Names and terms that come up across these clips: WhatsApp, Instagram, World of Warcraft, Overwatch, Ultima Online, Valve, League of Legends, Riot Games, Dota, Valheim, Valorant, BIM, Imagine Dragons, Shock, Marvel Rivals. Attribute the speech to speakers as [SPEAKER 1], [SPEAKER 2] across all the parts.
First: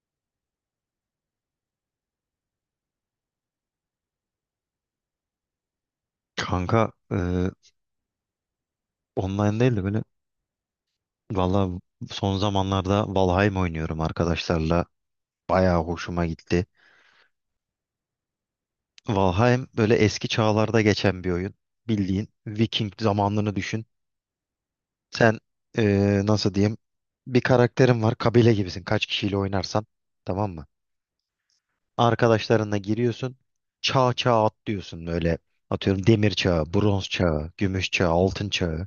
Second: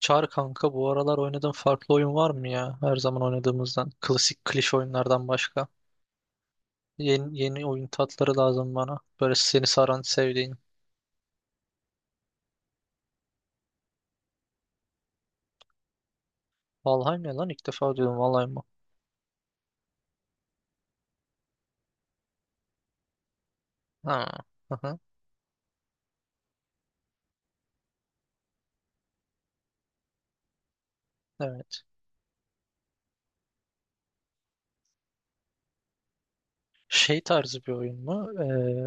[SPEAKER 1] Çağır kanka, bu aralar oynadığın farklı oyun var mı ya? Her zaman oynadığımızdan. Klasik klişe oyunlardan başka.
[SPEAKER 2] Kanka,
[SPEAKER 1] Yeni oyun tatları lazım bana. Böyle
[SPEAKER 2] online
[SPEAKER 1] seni
[SPEAKER 2] değil de böyle,
[SPEAKER 1] saran, sevdiğin.
[SPEAKER 2] valla, son zamanlarda Valheim oynuyorum arkadaşlarla. Bayağı hoşuma gitti.
[SPEAKER 1] Valheim ya lan, ilk defa duydum. Valheim mı?
[SPEAKER 2] Valheim böyle eski çağlarda geçen bir oyun. Bildiğin Viking zamanlarını düşün.
[SPEAKER 1] Ha. Hı hı.
[SPEAKER 2] Sen, nasıl diyeyim, bir karakterin var, kabile gibisin kaç kişiyle oynarsan, tamam mı?
[SPEAKER 1] Evet.
[SPEAKER 2] Arkadaşlarınla giriyorsun, çağ çağ atlıyorsun böyle, atıyorum demir çağı, bronz
[SPEAKER 1] Şey
[SPEAKER 2] çağı,
[SPEAKER 1] tarzı bir
[SPEAKER 2] gümüş
[SPEAKER 1] oyun
[SPEAKER 2] çağı,
[SPEAKER 1] mu?
[SPEAKER 2] altın çağı.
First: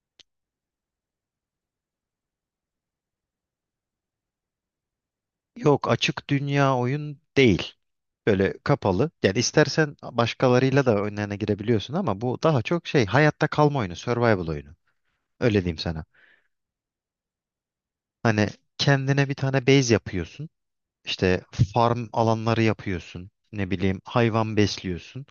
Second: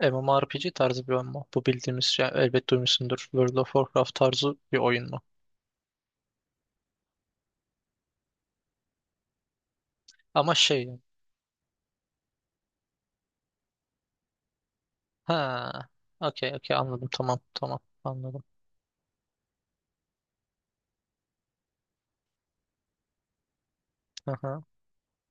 [SPEAKER 1] MMORPG tarzı bir oyun mu? Bu bildiğimiz yani, elbet duymuşsundur. World of Warcraft tarzı bir oyun mu?
[SPEAKER 2] Yok, açık dünya oyun değil. Böyle kapalı. Yani istersen
[SPEAKER 1] Ama
[SPEAKER 2] başkalarıyla da
[SPEAKER 1] şey.
[SPEAKER 2] önlerine girebiliyorsun ama bu daha çok şey, hayatta kalma oyunu, survival oyunu. Öyle diyeyim
[SPEAKER 1] Ha.
[SPEAKER 2] sana.
[SPEAKER 1] Okey, okey, anladım. Tamam, tamam, anladım.
[SPEAKER 2] Hani kendine bir tane base yapıyorsun. İşte farm alanları yapıyorsun. Ne bileyim,
[SPEAKER 1] Hı
[SPEAKER 2] hayvan
[SPEAKER 1] hı.
[SPEAKER 2] besliyorsun.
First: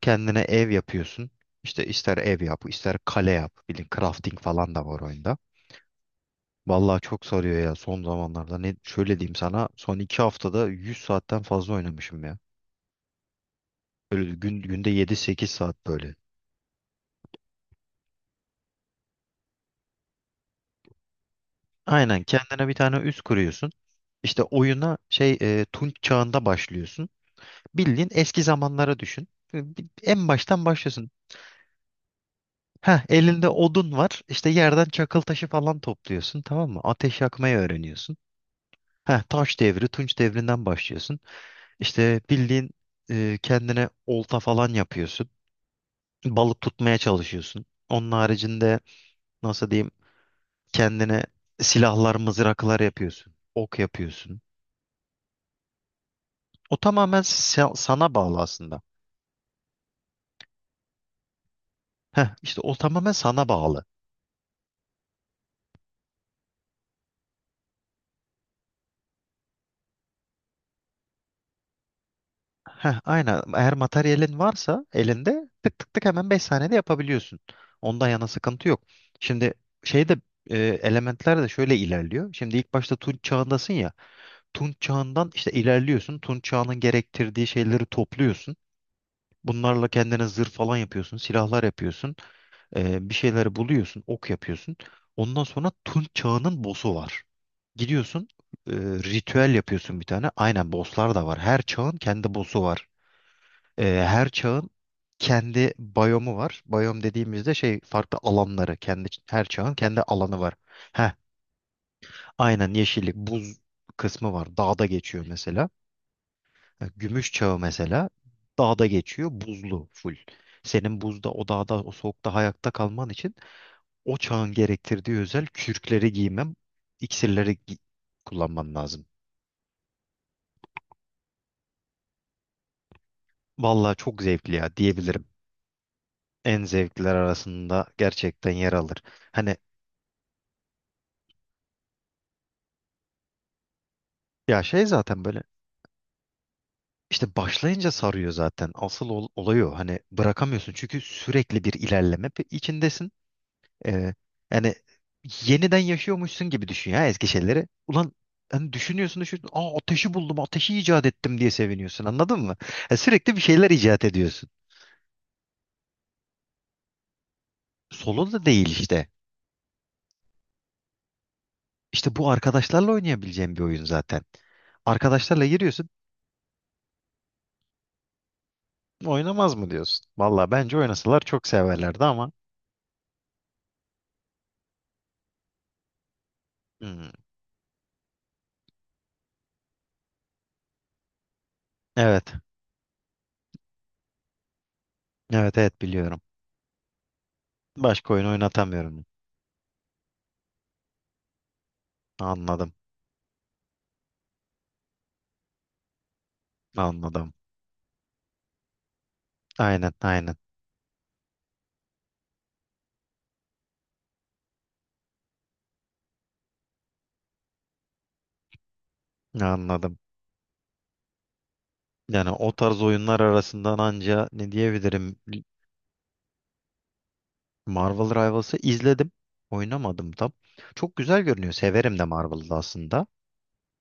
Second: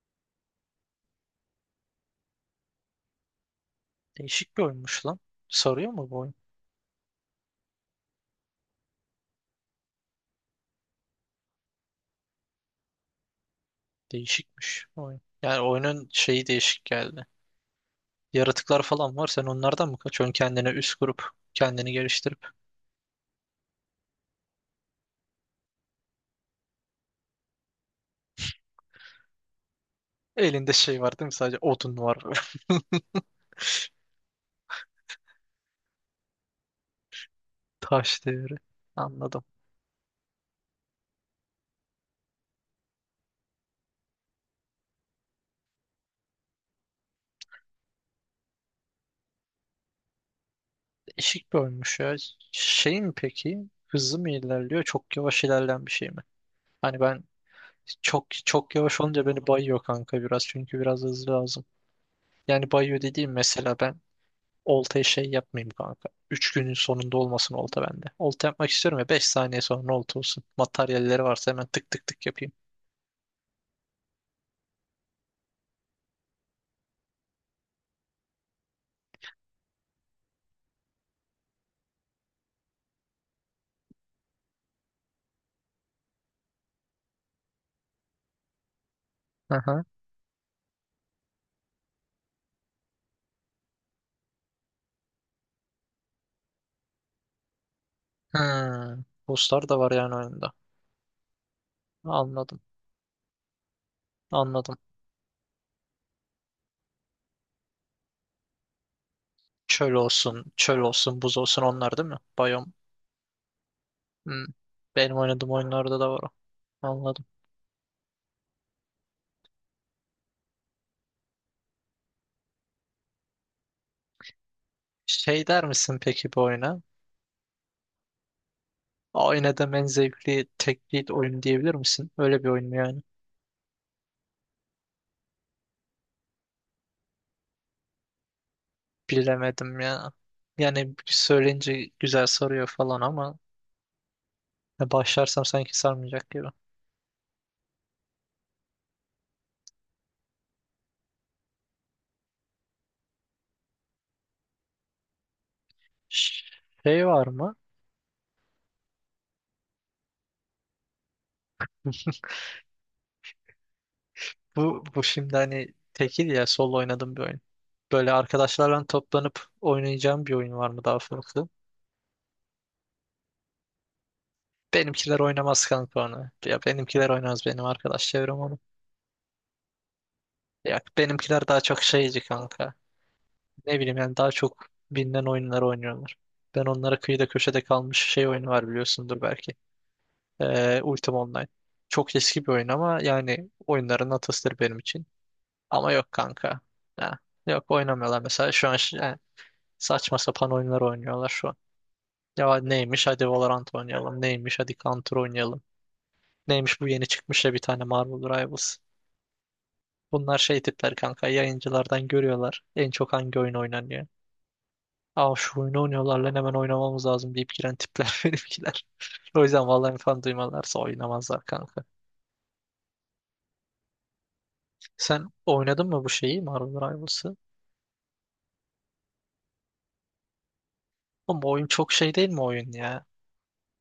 [SPEAKER 2] Kendine ev yapıyorsun. İşte ister ev yap, ister kale yap. Bilin crafting
[SPEAKER 1] Değişik bir
[SPEAKER 2] falan da var
[SPEAKER 1] oyunmuş lan.
[SPEAKER 2] oyunda.
[SPEAKER 1] Sarıyor mu bu oyun?
[SPEAKER 2] Vallahi çok sarıyor ya son zamanlarda. Ne şöyle diyeyim sana, son 2 haftada 100 saatten fazla oynamışım ya. Böyle gün,
[SPEAKER 1] Değişikmiş
[SPEAKER 2] günde yedi
[SPEAKER 1] oyun.
[SPEAKER 2] sekiz
[SPEAKER 1] Yani
[SPEAKER 2] saat
[SPEAKER 1] oyunun
[SPEAKER 2] böyle.
[SPEAKER 1] şeyi değişik geldi. Yaratıklar falan var. Sen onlardan mı kaçıyorsun? Kendine üst kurup, kendini
[SPEAKER 2] Aynen,
[SPEAKER 1] geliştirip.
[SPEAKER 2] kendine bir tane üs kuruyorsun. İşte oyuna, Tunç çağında başlıyorsun. Bildiğin eski zamanlara düşün. En baştan
[SPEAKER 1] Elinde şey
[SPEAKER 2] başlıyorsun.
[SPEAKER 1] var değil mi? Sadece odun var.
[SPEAKER 2] Heh, elinde odun var. İşte yerden çakıl taşı falan topluyorsun, tamam mı? Ateş yakmayı öğreniyorsun.
[SPEAKER 1] Taş devri.
[SPEAKER 2] Heh,
[SPEAKER 1] Anladım.
[SPEAKER 2] taş devri, Tunç devrinden başlıyorsun. İşte bildiğin, kendine olta falan yapıyorsun. Balık tutmaya çalışıyorsun. Onun haricinde, nasıl diyeyim, kendine
[SPEAKER 1] Değişik bir oyunmuş
[SPEAKER 2] silahlar,
[SPEAKER 1] ya.
[SPEAKER 2] mızraklar
[SPEAKER 1] Şey mi
[SPEAKER 2] yapıyorsun.
[SPEAKER 1] peki?
[SPEAKER 2] Ok
[SPEAKER 1] Hızlı mı
[SPEAKER 2] yapıyorsun.
[SPEAKER 1] ilerliyor? Çok yavaş ilerleyen bir şey mi?
[SPEAKER 2] O
[SPEAKER 1] Hani
[SPEAKER 2] tamamen
[SPEAKER 1] ben,
[SPEAKER 2] sana
[SPEAKER 1] çok
[SPEAKER 2] bağlı
[SPEAKER 1] çok
[SPEAKER 2] aslında.
[SPEAKER 1] yavaş olunca beni bayıyor kanka biraz. Çünkü biraz hızlı lazım.
[SPEAKER 2] Heh, işte
[SPEAKER 1] Yani
[SPEAKER 2] o
[SPEAKER 1] bayıyor
[SPEAKER 2] tamamen
[SPEAKER 1] dediğim,
[SPEAKER 2] sana
[SPEAKER 1] mesela
[SPEAKER 2] bağlı.
[SPEAKER 1] ben oltaya şey yapmayayım kanka. 3 günün sonunda olmasın olta bende. Olta yapmak istiyorum ya, 5 saniye sonra olta olsun. Materyalleri varsa hemen tık tık tık yapayım.
[SPEAKER 2] Heh, aynen. Eğer materyalin varsa elinde tık tık tık hemen 5 saniyede yapabiliyorsun. Ondan yana sıkıntı yok. Şimdi, şeyde elementler de şöyle ilerliyor. Şimdi ilk başta Tunç çağındasın ya. Tunç çağından işte ilerliyorsun. Tunç çağının gerektirdiği şeyleri topluyorsun.
[SPEAKER 1] Aha.
[SPEAKER 2] Bunlarla kendine zırh falan yapıyorsun, silahlar yapıyorsun. Bir şeyleri buluyorsun, ok yapıyorsun. Ondan sonra Tunç Çağı'nın boss'u var. Gidiyorsun,
[SPEAKER 1] Hmm.
[SPEAKER 2] ritüel
[SPEAKER 1] Bosslar da var
[SPEAKER 2] yapıyorsun bir
[SPEAKER 1] yani
[SPEAKER 2] tane.
[SPEAKER 1] oyunda.
[SPEAKER 2] Aynen, boss'lar da var. Her çağın kendi
[SPEAKER 1] Anladım.
[SPEAKER 2] boss'u var. Her çağın
[SPEAKER 1] Anladım.
[SPEAKER 2] kendi biyomu var. Biyom dediğimizde şey, farklı alanları, kendi, her çağın
[SPEAKER 1] Çöl
[SPEAKER 2] kendi alanı
[SPEAKER 1] olsun,
[SPEAKER 2] var.
[SPEAKER 1] çöl
[SPEAKER 2] Heh,
[SPEAKER 1] olsun, buz olsun, onlar değil mi? Biyom.
[SPEAKER 2] aynen, yeşillik, buz kısmı
[SPEAKER 1] Hmm.
[SPEAKER 2] var. Dağda
[SPEAKER 1] Benim
[SPEAKER 2] geçiyor
[SPEAKER 1] oynadığım
[SPEAKER 2] mesela.
[SPEAKER 1] oyunlarda da var o.
[SPEAKER 2] Ha,
[SPEAKER 1] Anladım.
[SPEAKER 2] Gümüş çağı mesela dağda geçiyor, buzlu full. Senin buzda, o dağda, o soğukta hayatta kalman için o çağın gerektirdiği özel
[SPEAKER 1] Şey der misin
[SPEAKER 2] kürkleri
[SPEAKER 1] peki bu
[SPEAKER 2] giymem,
[SPEAKER 1] oyuna?
[SPEAKER 2] iksirleri kullanmam lazım.
[SPEAKER 1] Oynadığım en zevkli tek lead oyun diyebilir misin? Öyle bir oyun mu yani?
[SPEAKER 2] Vallahi çok zevkli ya, diyebilirim. En zevkliler arasında gerçekten yer alır. Hani,
[SPEAKER 1] Bilemedim ya. Yani söyleyince güzel soruyor falan ama,
[SPEAKER 2] ya şey
[SPEAKER 1] ya
[SPEAKER 2] zaten böyle,
[SPEAKER 1] başlarsam sanki sarmayacak gibi.
[SPEAKER 2] işte başlayınca sarıyor zaten. Asıl olay o. Hani bırakamıyorsun çünkü sürekli bir ilerleme içindesin. Ee, Yani, yeniden yaşıyormuşsun gibi düşün
[SPEAKER 1] Şey
[SPEAKER 2] ya
[SPEAKER 1] var
[SPEAKER 2] eski
[SPEAKER 1] mı?
[SPEAKER 2] şeyleri. Ulan hani düşünüyorsun düşünüyorsun. Aa, ateşi buldum, ateşi icat ettim diye seviniyorsun. Anladın mı? Ya sürekli bir şeyler icat ediyorsun.
[SPEAKER 1] Bu şimdi hani tekil, ya solo oynadığım bir oyun. Böyle
[SPEAKER 2] Solo da değil
[SPEAKER 1] arkadaşlarla
[SPEAKER 2] işte.
[SPEAKER 1] toplanıp oynayacağım bir oyun var mı daha farklı?
[SPEAKER 2] İşte bu arkadaşlarla oynayabileceğim bir oyun zaten.
[SPEAKER 1] Benimkiler
[SPEAKER 2] Arkadaşlarla
[SPEAKER 1] oynamaz
[SPEAKER 2] giriyorsun,
[SPEAKER 1] kanka onu. Ya benimkiler oynamaz, benim arkadaş çevrem onu.
[SPEAKER 2] oynamaz mı diyorsun? Valla bence
[SPEAKER 1] Ya
[SPEAKER 2] oynasalar çok
[SPEAKER 1] benimkiler daha çok
[SPEAKER 2] severlerdi
[SPEAKER 1] şeyci
[SPEAKER 2] ama.
[SPEAKER 1] kanka. Ne bileyim yani, daha çok bilinen oyunları oynuyorlar. Ben onlara
[SPEAKER 2] Hmm,
[SPEAKER 1] kıyıda köşede kalmış şey oyunu var, biliyorsundur belki. Ultima Online. Çok
[SPEAKER 2] evet,
[SPEAKER 1] eski bir oyun ama yani oyunların atasıdır benim için.
[SPEAKER 2] evet, evet
[SPEAKER 1] Ama yok
[SPEAKER 2] biliyorum.
[SPEAKER 1] kanka. Ha, yok,
[SPEAKER 2] Başka
[SPEAKER 1] oynamıyorlar
[SPEAKER 2] oyun
[SPEAKER 1] mesela. Şu an
[SPEAKER 2] oynatamıyorum.
[SPEAKER 1] yani saçma sapan oyunlar oynuyorlar şu an. Ya
[SPEAKER 2] Anladım,
[SPEAKER 1] neymiş, hadi Valorant oynayalım. Neymiş, hadi Counter oynayalım. Neymiş, bu yeni
[SPEAKER 2] anladım.
[SPEAKER 1] çıkmış ya bir tane, Marvel Rivals.
[SPEAKER 2] Aynen, aynen.
[SPEAKER 1] Bunlar şey tipler kanka, yayıncılardan görüyorlar. En çok hangi oyun oynanıyor. Aa, şu oyunu oynuyorlar lan, hemen oynamamız lazım deyip giren tipler benimkiler. O yüzden vallahi
[SPEAKER 2] Anladım.
[SPEAKER 1] falan duymalarsa oynamazlar kanka.
[SPEAKER 2] Yani o tarz oyunlar arasından anca ne diyebilirim?
[SPEAKER 1] Sen oynadın mı bu şeyi, Marvel Rivals'ı?
[SPEAKER 2] Marvel Rivals'ı izledim. Oynamadım tam. Çok güzel
[SPEAKER 1] Ama
[SPEAKER 2] görünüyor.
[SPEAKER 1] oyun çok
[SPEAKER 2] Severim de
[SPEAKER 1] şey değil mi
[SPEAKER 2] Marvel'ı
[SPEAKER 1] oyun ya?
[SPEAKER 2] aslında.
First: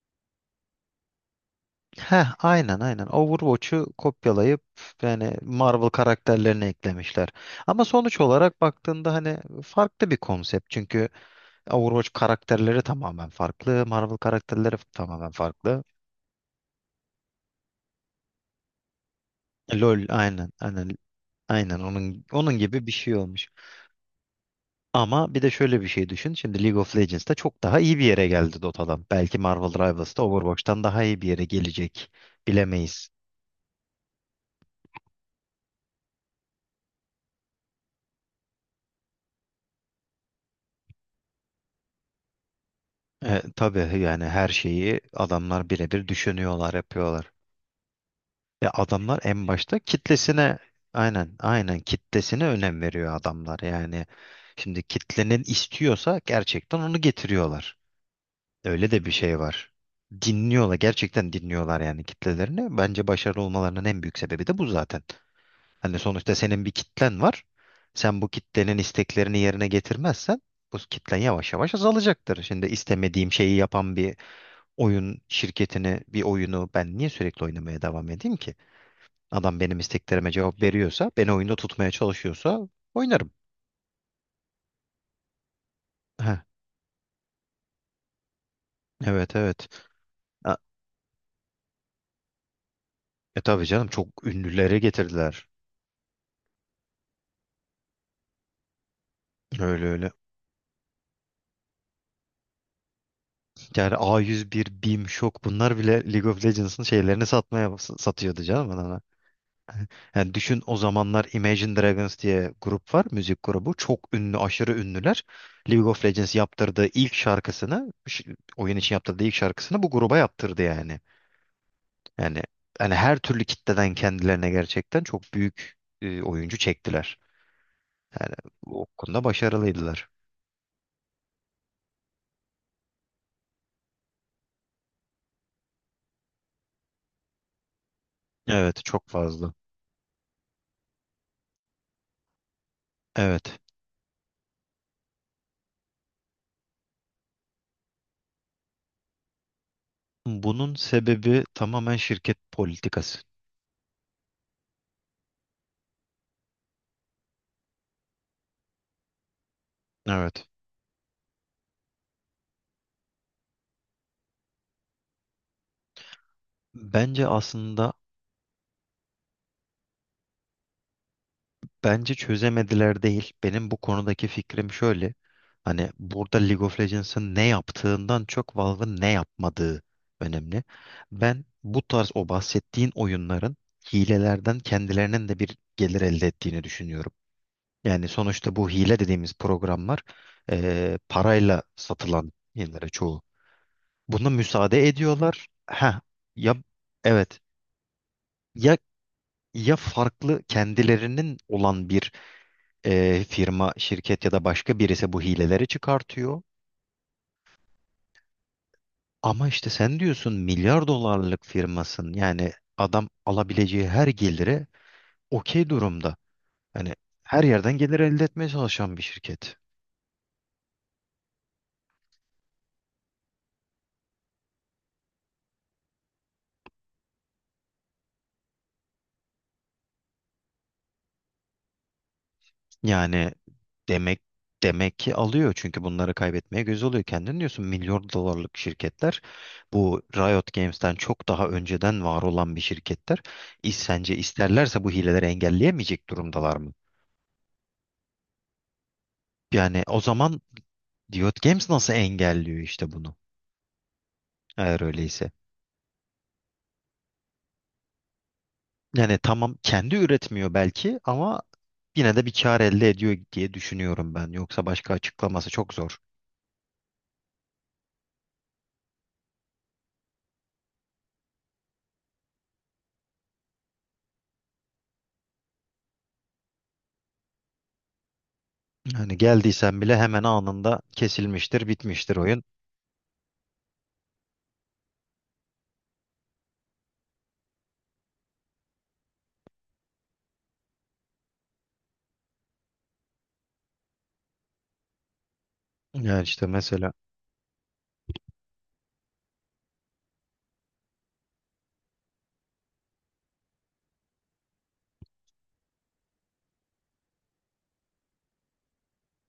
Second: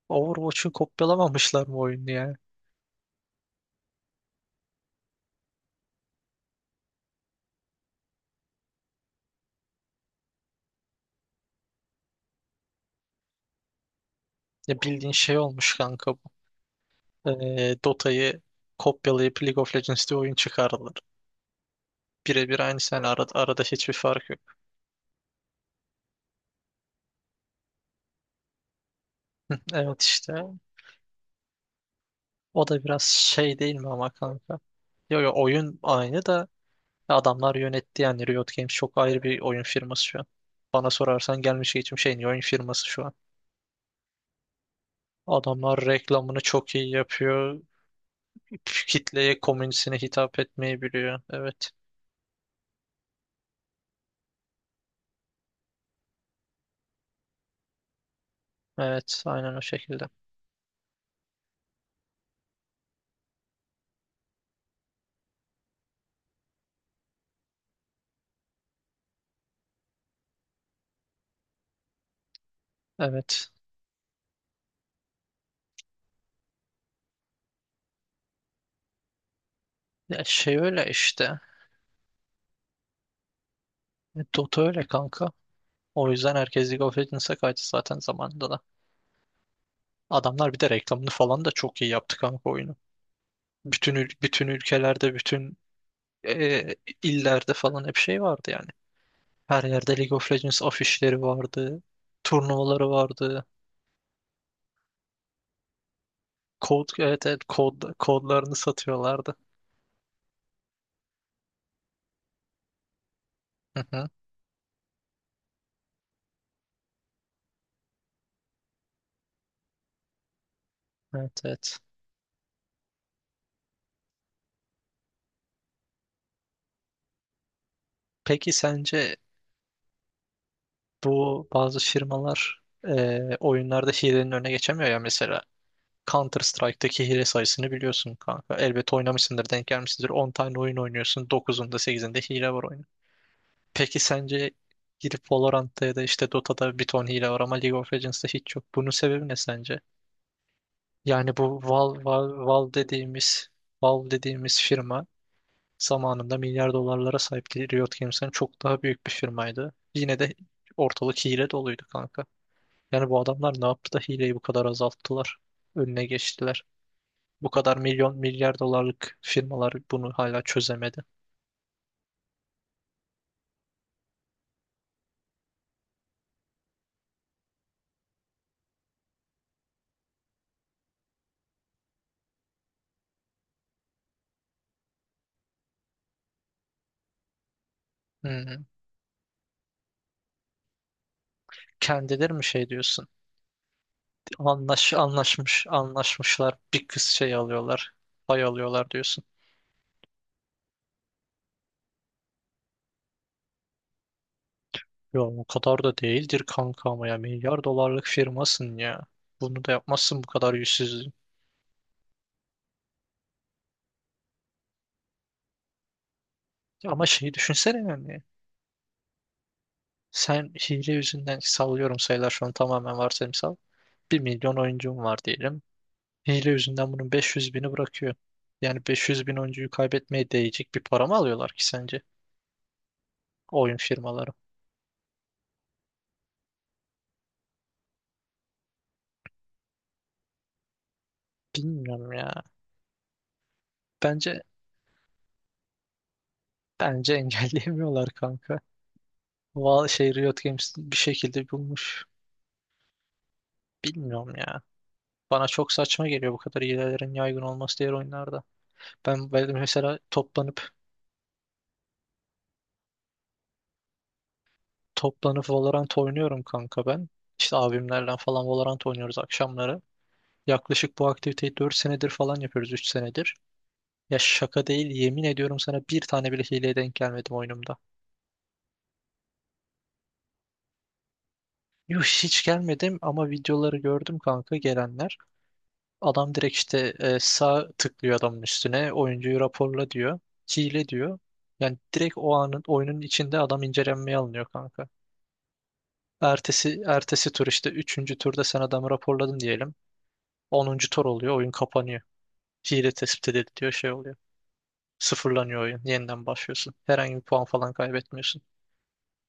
[SPEAKER 1] Overwatch'u kopyalamamışlar mı oyunu
[SPEAKER 2] Heh,
[SPEAKER 1] ya?
[SPEAKER 2] aynen, aynen. Overwatch'u kopyalayıp yani Marvel karakterlerini eklemişler. Ama sonuç olarak baktığında hani farklı bir konsept. Çünkü Overwatch karakterleri tamamen farklı, Marvel karakterleri
[SPEAKER 1] Ya bildiğin
[SPEAKER 2] tamamen
[SPEAKER 1] şey olmuş
[SPEAKER 2] farklı.
[SPEAKER 1] kanka bu. Dota'yı kopyalayıp League of
[SPEAKER 2] LOL,
[SPEAKER 1] Legends diye oyun
[SPEAKER 2] aynen,
[SPEAKER 1] çıkardılar.
[SPEAKER 2] aynen, aynen onun
[SPEAKER 1] Birebir aynı
[SPEAKER 2] gibi bir
[SPEAKER 1] yani,
[SPEAKER 2] şey
[SPEAKER 1] arada,
[SPEAKER 2] olmuş.
[SPEAKER 1] arada hiçbir fark yok.
[SPEAKER 2] Ama bir de şöyle bir şey düşün. Şimdi League of Legends'ta çok daha iyi bir yere geldi Dota'dan. Belki
[SPEAKER 1] Hı,
[SPEAKER 2] Marvel
[SPEAKER 1] evet
[SPEAKER 2] Rivals'ta
[SPEAKER 1] işte.
[SPEAKER 2] Overwatch'tan daha iyi bir yere gelecek.
[SPEAKER 1] O da biraz
[SPEAKER 2] Bilemeyiz.
[SPEAKER 1] şey değil mi ama kanka? Yo, yo, oyun aynı da adamlar yönetti yani. Riot Games çok ayrı bir oyun firması şu an. Bana sorarsan gelmiş geçmiş en iyi oyun firması şu an.
[SPEAKER 2] Tabii yani her şeyi adamlar
[SPEAKER 1] Adamlar
[SPEAKER 2] birebir
[SPEAKER 1] reklamını çok
[SPEAKER 2] düşünüyorlar,
[SPEAKER 1] iyi
[SPEAKER 2] yapıyorlar.
[SPEAKER 1] yapıyor.
[SPEAKER 2] Adamlar
[SPEAKER 1] Kitleye,
[SPEAKER 2] en başta
[SPEAKER 1] komünisine hitap
[SPEAKER 2] kitlesine,
[SPEAKER 1] etmeyi biliyor.
[SPEAKER 2] aynen,
[SPEAKER 1] Evet.
[SPEAKER 2] aynen kitlesine önem veriyor adamlar. Yani şimdi kitlenin istiyorsa gerçekten onu getiriyorlar. Öyle de bir
[SPEAKER 1] Evet,
[SPEAKER 2] şey
[SPEAKER 1] aynen o
[SPEAKER 2] var.
[SPEAKER 1] şekilde.
[SPEAKER 2] Dinliyorlar, gerçekten dinliyorlar yani kitlelerini. Bence başarılı olmalarının en büyük sebebi de bu zaten. Hani sonuçta senin bir kitlen var. Sen bu kitlenin isteklerini yerine getirmezsen bu kitlen yavaş yavaş azalacaktır. Şimdi istemediğim
[SPEAKER 1] Evet.
[SPEAKER 2] şeyi yapan bir oyun şirketini, bir oyunu ben niye sürekli oynamaya devam edeyim ki? Adam benim
[SPEAKER 1] Ya
[SPEAKER 2] isteklerime
[SPEAKER 1] şey,
[SPEAKER 2] cevap
[SPEAKER 1] öyle
[SPEAKER 2] veriyorsa, beni
[SPEAKER 1] işte.
[SPEAKER 2] oyunda tutmaya çalışıyorsa oynarım.
[SPEAKER 1] Dota öyle kanka. O yüzden
[SPEAKER 2] Heh,
[SPEAKER 1] herkes League of Legends'a kaçtı zaten zamanında da.
[SPEAKER 2] evet, evet.
[SPEAKER 1] Adamlar
[SPEAKER 2] Ha,
[SPEAKER 1] bir de reklamını falan da çok iyi yaptı kanka oyunu.
[SPEAKER 2] tabii canım,
[SPEAKER 1] Bütün
[SPEAKER 2] çok
[SPEAKER 1] ül- bütün
[SPEAKER 2] ünlülere
[SPEAKER 1] ülkelerde,
[SPEAKER 2] getirdiler.
[SPEAKER 1] bütün e, illerde falan hep şey vardı yani. Her
[SPEAKER 2] Öyle
[SPEAKER 1] yerde
[SPEAKER 2] öyle.
[SPEAKER 1] League of Legends afişleri vardı. Turnuvaları vardı.
[SPEAKER 2] Yani A101, BIM, Shock bunlar bile League of Legends'ın şeylerini
[SPEAKER 1] Evet, evet,
[SPEAKER 2] satmaya
[SPEAKER 1] kod,
[SPEAKER 2] satıyordu
[SPEAKER 1] kodlarını
[SPEAKER 2] canım adamlar.
[SPEAKER 1] satıyorlardı.
[SPEAKER 2] Yani düşün, o zamanlar Imagine Dragons diye grup var, müzik grubu.
[SPEAKER 1] Hı
[SPEAKER 2] Çok
[SPEAKER 1] hı.
[SPEAKER 2] ünlü, aşırı ünlüler. League of Legends yaptırdığı ilk şarkısını, oyun için yaptırdığı ilk şarkısını bu gruba yaptırdı yani.
[SPEAKER 1] Evet, evet.
[SPEAKER 2] Yani hani her türlü kitleden kendilerine gerçekten çok büyük, oyuncu çektiler. Yani
[SPEAKER 1] Peki
[SPEAKER 2] o
[SPEAKER 1] sence
[SPEAKER 2] konuda başarılıydılar.
[SPEAKER 1] bu bazı firmalar oyunlarda hilenin önüne geçemiyor ya mesela. Counter Strike'daki hile sayısını biliyorsun kanka.
[SPEAKER 2] Evet,
[SPEAKER 1] Elbet
[SPEAKER 2] çok
[SPEAKER 1] oynamışsındır,
[SPEAKER 2] fazla.
[SPEAKER 1] denk gelmişsindir. 10 tane oyun oynuyorsun. Dokuzunda, sekizinde hile var oyunun.
[SPEAKER 2] Evet.
[SPEAKER 1] Peki sence, girip Valorant'ta ya da işte Dota'da bir ton hile var ama League of Legends'ta hiç yok. Bunun sebebi ne sence?
[SPEAKER 2] Bunun
[SPEAKER 1] Yani
[SPEAKER 2] sebebi
[SPEAKER 1] bu
[SPEAKER 2] tamamen
[SPEAKER 1] Valve,
[SPEAKER 2] şirket
[SPEAKER 1] Valve, Valve
[SPEAKER 2] politikası.
[SPEAKER 1] dediğimiz Valve dediğimiz firma, zamanında milyar dolarlara sahipti. Riot Games'ten çok daha büyük bir firmaydı. Yine de
[SPEAKER 2] Evet.
[SPEAKER 1] ortalık hile doluydu kanka. Yani bu adamlar ne yaptı da hileyi bu kadar azalttılar, önüne geçtiler?
[SPEAKER 2] Bence
[SPEAKER 1] Bu kadar
[SPEAKER 2] aslında
[SPEAKER 1] milyon milyar dolarlık firmalar bunu hala çözemedi.
[SPEAKER 2] Bence çözemediler değil. Benim bu konudaki fikrim şöyle. Hani burada League of Legends'ın ne yaptığından çok Valve'ın ne yapmadığı önemli. Ben bu tarz o bahsettiğin oyunların hilelerden kendilerinin de bir gelir elde ettiğini düşünüyorum. Yani sonuçta
[SPEAKER 1] Hmm.
[SPEAKER 2] bu hile dediğimiz programlar, parayla satılan
[SPEAKER 1] Kendileri mi şey
[SPEAKER 2] yerlere
[SPEAKER 1] diyorsun?
[SPEAKER 2] çoğu. Buna müsaade
[SPEAKER 1] Anlaş,
[SPEAKER 2] ediyorlar.
[SPEAKER 1] anlaşmış,
[SPEAKER 2] Ha,
[SPEAKER 1] anlaşmışlar.
[SPEAKER 2] ya
[SPEAKER 1] Bir kız şey
[SPEAKER 2] evet,
[SPEAKER 1] alıyorlar, pay
[SPEAKER 2] ya
[SPEAKER 1] alıyorlar diyorsun.
[SPEAKER 2] ya farklı kendilerinin olan bir, firma, şirket ya da başka birisi
[SPEAKER 1] Ya
[SPEAKER 2] bu
[SPEAKER 1] o
[SPEAKER 2] hileleri
[SPEAKER 1] kadar da
[SPEAKER 2] çıkartıyor.
[SPEAKER 1] değildir kanka ama ya, milyar dolarlık firmasın ya.
[SPEAKER 2] Ama
[SPEAKER 1] Bunu
[SPEAKER 2] işte
[SPEAKER 1] da
[SPEAKER 2] sen
[SPEAKER 1] yapmazsın bu
[SPEAKER 2] diyorsun
[SPEAKER 1] kadar
[SPEAKER 2] milyar
[SPEAKER 1] yüzsüzlüğü.
[SPEAKER 2] dolarlık firmasın. Yani adam alabileceği her gelire okey durumda. Hani
[SPEAKER 1] Ama şeyi
[SPEAKER 2] her yerden
[SPEAKER 1] düşünsene
[SPEAKER 2] gelir elde
[SPEAKER 1] yani.
[SPEAKER 2] etmeye çalışan bir şirket.
[SPEAKER 1] Sen hile yüzünden, sallıyorum sayılar şu an tamamen varsayımsal. 1 milyon oyuncun var diyelim. Hile yüzünden bunun 500 bini bırakıyor. Yani 500 bin oyuncuyu kaybetmeye değecek bir para mı alıyorlar ki sence
[SPEAKER 2] Yani
[SPEAKER 1] oyun
[SPEAKER 2] demek
[SPEAKER 1] firmaları?
[SPEAKER 2] demek ki alıyor çünkü bunları kaybetmeye göz oluyor. Kendin diyorsun milyar dolarlık şirketler, bu Riot Games'ten çok daha önceden
[SPEAKER 1] Bilmiyorum
[SPEAKER 2] var
[SPEAKER 1] ya.
[SPEAKER 2] olan bir şirketler. Sence
[SPEAKER 1] Bence
[SPEAKER 2] isterlerse bu hileleri engelleyemeyecek durumdalar mı?
[SPEAKER 1] bence engelleyemiyorlar kanka.
[SPEAKER 2] Yani
[SPEAKER 1] Val
[SPEAKER 2] o
[SPEAKER 1] şey
[SPEAKER 2] zaman
[SPEAKER 1] Riot Games bir
[SPEAKER 2] Riot
[SPEAKER 1] şekilde
[SPEAKER 2] Games nasıl
[SPEAKER 1] bulmuş.
[SPEAKER 2] engelliyor işte bunu,
[SPEAKER 1] Bilmiyorum ya.
[SPEAKER 2] eğer öyleyse.
[SPEAKER 1] Bana çok saçma geliyor bu kadar hilelerin yaygın olması diğer oyunlarda.
[SPEAKER 2] Yani
[SPEAKER 1] Ben
[SPEAKER 2] tamam, kendi
[SPEAKER 1] mesela
[SPEAKER 2] üretmiyor
[SPEAKER 1] toplanıp
[SPEAKER 2] belki ama yine de bir kar elde ediyor diye düşünüyorum ben. Yoksa başka açıklaması
[SPEAKER 1] toplanıp
[SPEAKER 2] çok zor.
[SPEAKER 1] Valorant oynuyorum kanka ben. İşte abimlerle falan Valorant oynuyoruz akşamları. Yaklaşık bu aktiviteyi 4 senedir falan yapıyoruz, 3 senedir. Ya şaka değil, yemin ediyorum sana, bir tane bile hileye denk gelmedim oyunumda.
[SPEAKER 2] Yani geldiysen bile hemen anında kesilmiştir,
[SPEAKER 1] Yuh,
[SPEAKER 2] bitmiştir oyun.
[SPEAKER 1] hiç gelmedim ama videoları gördüm kanka, gelenler. Adam direkt işte sağ tıklıyor adamın üstüne, oyuncuyu raporla diyor. Hile diyor. Yani direkt o anın oyunun içinde adam incelenmeye alınıyor kanka.
[SPEAKER 2] Yani işte
[SPEAKER 1] Ertesi
[SPEAKER 2] mesela
[SPEAKER 1] ertesi tur, işte üçüncü turda sen adamı raporladın diyelim. 10. tur oluyor, oyun kapanıyor. Hile tespit edildi diyor, şey oluyor. Sıfırlanıyor oyun, yeniden başlıyorsun. Herhangi bir puan falan kaybetmiyorsun.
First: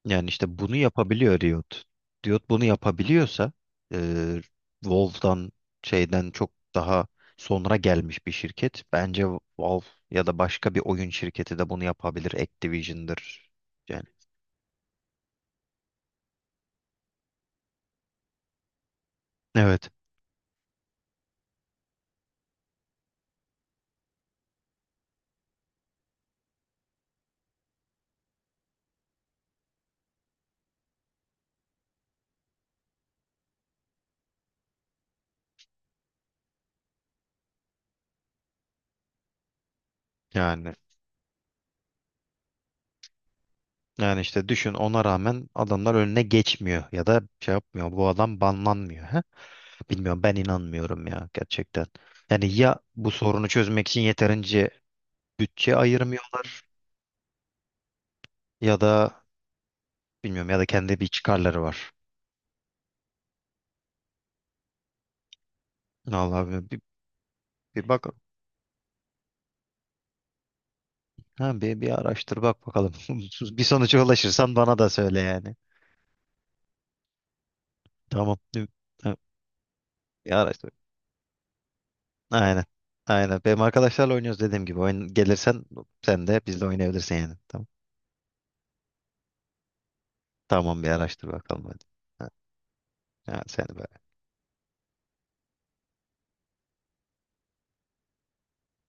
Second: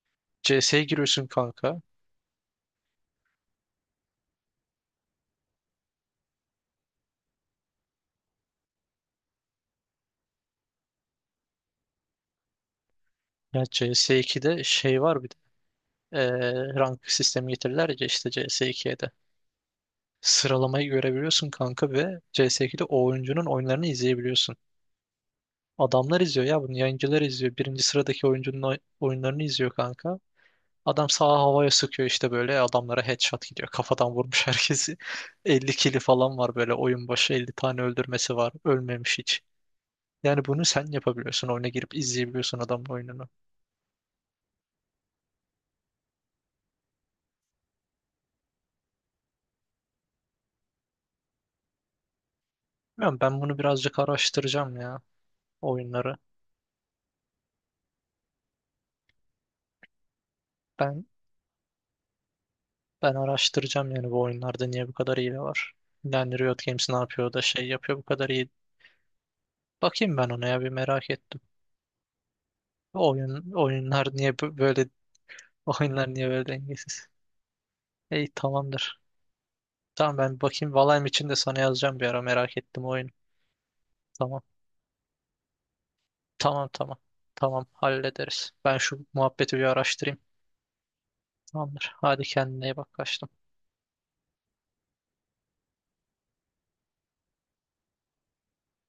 [SPEAKER 2] Yani işte bunu
[SPEAKER 1] CS'ye giriyorsun
[SPEAKER 2] yapabiliyor
[SPEAKER 1] kanka.
[SPEAKER 2] Riot. Riot bunu yapabiliyorsa, e, Valve'dan, şeyden çok daha sonra gelmiş bir şirket. Bence Valve ya da başka bir oyun şirketi de bunu yapabilir. Activision'dır.
[SPEAKER 1] Ya
[SPEAKER 2] Yani,
[SPEAKER 1] CS2'de şey var bir de rank sistemi getirdiler ya işte CS2'ye de.
[SPEAKER 2] evet,
[SPEAKER 1] Sıralamayı görebiliyorsun kanka, ve CS2'de o oyuncunun oyunlarını izleyebiliyorsun. Adamlar izliyor ya bunu, yayıncılar izliyor. Birinci sıradaki oyuncunun oyunlarını izliyor kanka. Adam sağa havaya sıkıyor işte, böyle adamlara headshot gidiyor. Kafadan vurmuş herkesi. 50 kili falan var böyle, oyun başı 50 tane öldürmesi var. Ölmemiş hiç. Yani bunu
[SPEAKER 2] yani
[SPEAKER 1] sen yapabiliyorsun. Oyuna girip izleyebiliyorsun adamın oyununu.
[SPEAKER 2] yani işte düşün ona rağmen adamlar önüne geçmiyor ya da şey yapmıyor, bu adam banlanmıyor. Ha, bilmiyorum, ben inanmıyorum ya gerçekten. Yani ya bu
[SPEAKER 1] Bilmiyorum, ben
[SPEAKER 2] sorunu
[SPEAKER 1] bunu
[SPEAKER 2] çözmek
[SPEAKER 1] birazcık
[SPEAKER 2] için yeterince
[SPEAKER 1] araştıracağım ya
[SPEAKER 2] bütçe
[SPEAKER 1] oyunları.
[SPEAKER 2] ayırmıyorlar ya da bilmiyorum, ya da kendi
[SPEAKER 1] Ben
[SPEAKER 2] bir çıkarları var.
[SPEAKER 1] ben araştıracağım yani, bu oyunlarda niye bu kadar hile var. Yani
[SPEAKER 2] Allah,
[SPEAKER 1] Riot Games ne yapıyor da şey
[SPEAKER 2] bir
[SPEAKER 1] yapıyor bu
[SPEAKER 2] bak.
[SPEAKER 1] kadar iyi. Bakayım ben ona ya, bir merak ettim.
[SPEAKER 2] Ha, bir araştır bak bakalım
[SPEAKER 1] Oyun
[SPEAKER 2] bir sonuca
[SPEAKER 1] oyunlar niye
[SPEAKER 2] ulaşırsan
[SPEAKER 1] bö-
[SPEAKER 2] bana
[SPEAKER 1] böyle
[SPEAKER 2] da söyle yani.
[SPEAKER 1] Oyunlar niye böyle dengesiz? İyi,
[SPEAKER 2] Tamam.
[SPEAKER 1] tamamdır.
[SPEAKER 2] Ha,
[SPEAKER 1] Tamam,
[SPEAKER 2] bir
[SPEAKER 1] ben
[SPEAKER 2] araştır.
[SPEAKER 1] bakayım Valheim için de, sana yazacağım bir ara, merak
[SPEAKER 2] Aynen,
[SPEAKER 1] ettim oyun.
[SPEAKER 2] aynen, benim arkadaşlarla oynuyoruz
[SPEAKER 1] Tamam.
[SPEAKER 2] dediğim gibi oyun, gelirsen sen de bizle
[SPEAKER 1] Tamam, tamam.
[SPEAKER 2] oynayabilirsin yani. Tamam.
[SPEAKER 1] Tamam, hallederiz. Ben şu muhabbeti bir araştırayım.
[SPEAKER 2] Tamam, bir araştır bakalım hadi.
[SPEAKER 1] Tamamdır. Hadi
[SPEAKER 2] Ha,
[SPEAKER 1] kendine iyi bak, kaçtım.
[SPEAKER 2] ha, seni be.